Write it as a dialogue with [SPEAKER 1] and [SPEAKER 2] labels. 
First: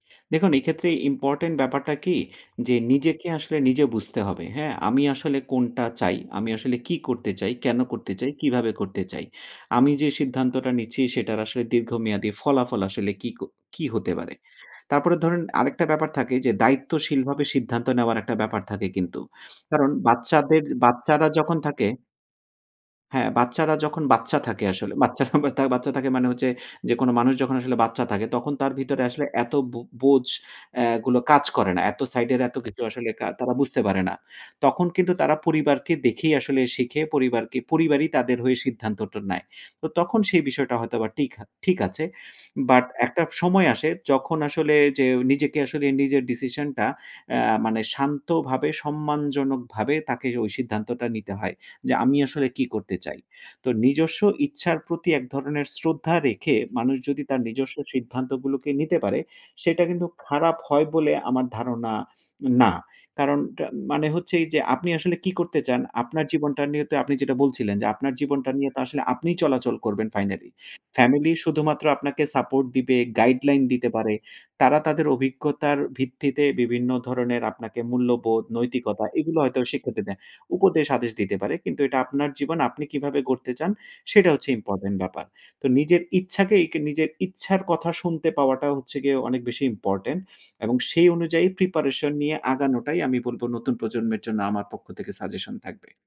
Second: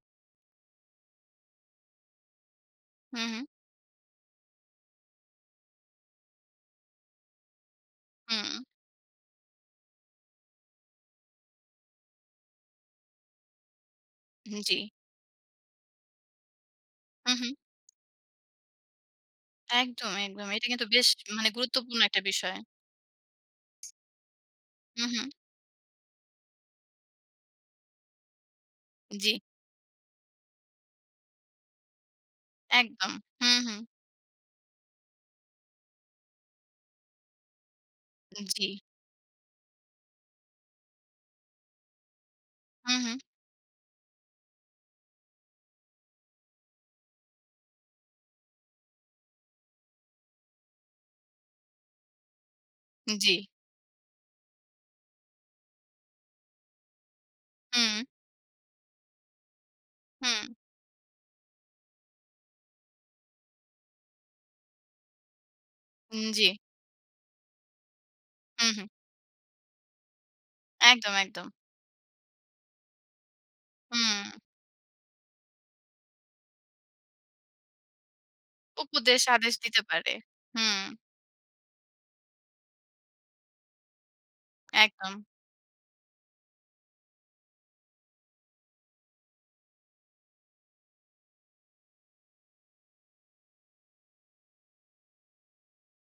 [SPEAKER 1] দেখুন এক্ষেত্রে ইম্পোর্টেন্ট ব্যাপারটা কি? যে
[SPEAKER 2] হু,
[SPEAKER 1] নিজেকে
[SPEAKER 2] হু।
[SPEAKER 1] আসলে নিজে বুঝতে হবে, হ্যাঁ? আমি আসলে কোনটা চাই? আমি আসলে কি করতে চাই? কেন করতে চাই?
[SPEAKER 2] হুম।
[SPEAKER 1] কিভাবে করতে চাই? আমি যে সিদ্ধান্তটা নিচ্ছি সেটার আসলে দীর্ঘমেয়াদী ফলাফল আসলে কি ক কি হতে পারে?
[SPEAKER 2] হুm, জি।
[SPEAKER 1] তারপরে ধরুন আরেকটা ব্যাপার থাকে যে
[SPEAKER 2] হু,
[SPEAKER 1] দায়িত্বশীলভাবে
[SPEAKER 2] হু।
[SPEAKER 1] সিদ্ধান্ত নেওয়ার একটা ব্যাপার থাকে কিন্তু। কারণ
[SPEAKER 2] একদম, একদম।
[SPEAKER 1] বাচ্চাদের
[SPEAKER 2] এটা কিন্তু বেশ
[SPEAKER 1] বাচ্চারা
[SPEAKER 2] মানে
[SPEAKER 1] যখন থাকে
[SPEAKER 2] গুরুত্বপূর্ণ একটা বিষয়।
[SPEAKER 1] হ্যাঁ, বাচ্চারা যখন বাচ্চা থাকে আসলে।
[SPEAKER 2] হু, হু।
[SPEAKER 1] বাচ্চারা বাচ্চা বাচ্চা থাকে মানে হচ্ছে, যেকোনো মানুষ যখন আসলে বাচ্চা থাকে, তখন তার ভিতরে আসলে
[SPEAKER 2] জ্বী।
[SPEAKER 1] এত বু বোঝ অ্যা গুলো কাজ করে না। এত সাইড এর এত কিছু আসলে
[SPEAKER 2] একদম,
[SPEAKER 1] কা তারা
[SPEAKER 2] হুম,
[SPEAKER 1] বুঝতে
[SPEAKER 2] হুম।
[SPEAKER 1] পারে না। তখন কিন্তু তারা পরিবারকে দেখেই আসলে শিখে, পরিবারকে, পরিবারই তাদের
[SPEAKER 2] হুম,
[SPEAKER 1] হয়ে
[SPEAKER 2] জি।
[SPEAKER 1] সিদ্ধান্তটা নেয়। তো তখন সেই বিষয়টা হয়তোবা টিক হা ঠিক আছে। বাট
[SPEAKER 2] হুম, হুম।
[SPEAKER 1] একটা সময় আসে যখন আসলে যে নিজেকে আসলে নিজের ডিসিশনটা অ্যা মানে শান্তভাবে সম্মানজনকভাবে তাকে ওই সিদ্ধান্তটা নিতে হয়। যে আমি আসলে কি করতে চাই?
[SPEAKER 2] জি।
[SPEAKER 1] তো নিজস্ব ইচ্ছার প্রতি এক ধরনের শ্রদ্ধা রেখে মানুষ যদি তার নিজস্ব
[SPEAKER 2] হুম।
[SPEAKER 1] সিদ্ধান্তগুলোকে নিতে পারে, সেটা কিন্তু
[SPEAKER 2] হুম।
[SPEAKER 1] খারাপ হয় বলে আমার ধারণা না। কারণটা মানে হচ্ছে এইযে, আপনি আসলে কি করতে চান? আপনার
[SPEAKER 2] হুম, জি।
[SPEAKER 1] জীবনটা নিয়ে তো আপনি যেটা বলছিলেন যে, আপনার জীবনটা
[SPEAKER 2] হু,
[SPEAKER 1] নিয়ে তো
[SPEAKER 2] হু।
[SPEAKER 1] আসলে আপনিই চলাচল করবেন ফাইনালি।
[SPEAKER 2] একদম,
[SPEAKER 1] ফ্যামিলি
[SPEAKER 2] একদম।
[SPEAKER 1] শুধুমাত্র আপনাকে সাপোর্ট দিবে, গাইডলাইন দিতে পারে।
[SPEAKER 2] হুম।
[SPEAKER 1] তারা তাদের অভিজ্ঞতার ভিত্তিতে বিভিন্ন ধরনের আপনাকে মূল্যবোধ, নৈতিকতা
[SPEAKER 2] উপদেশ,
[SPEAKER 1] এগুলো
[SPEAKER 2] আদেশ
[SPEAKER 1] হয়তো
[SPEAKER 2] দিতে
[SPEAKER 1] শিক্ষা
[SPEAKER 2] পারে।
[SPEAKER 1] দেবে,
[SPEAKER 2] হু।
[SPEAKER 1] উপদেশ আদেশ দিতে পারে। কিন্তু এইটা আপনার জীবন, আপনি কিভাবে গড়তে চান সেটা হচ্ছে ইম্পোর্টেন্ট
[SPEAKER 2] একদম।
[SPEAKER 1] ব্যাপার। তো নিজের ইচ্ছাকেই কে নিজের ইচ্ছার কথা শুনতে পাওয়াটা হচ্ছে গিয়ে অনেক বেশি ইম্পোর্টেন্ট। এবং সেই অনুযায়ী প্রিপারেশন নিয়ে আগানোটাই আমি বলব, নতুন প্রজন্মের জন্য আমার পক্ষ থেকে সাজেশন থাকবে।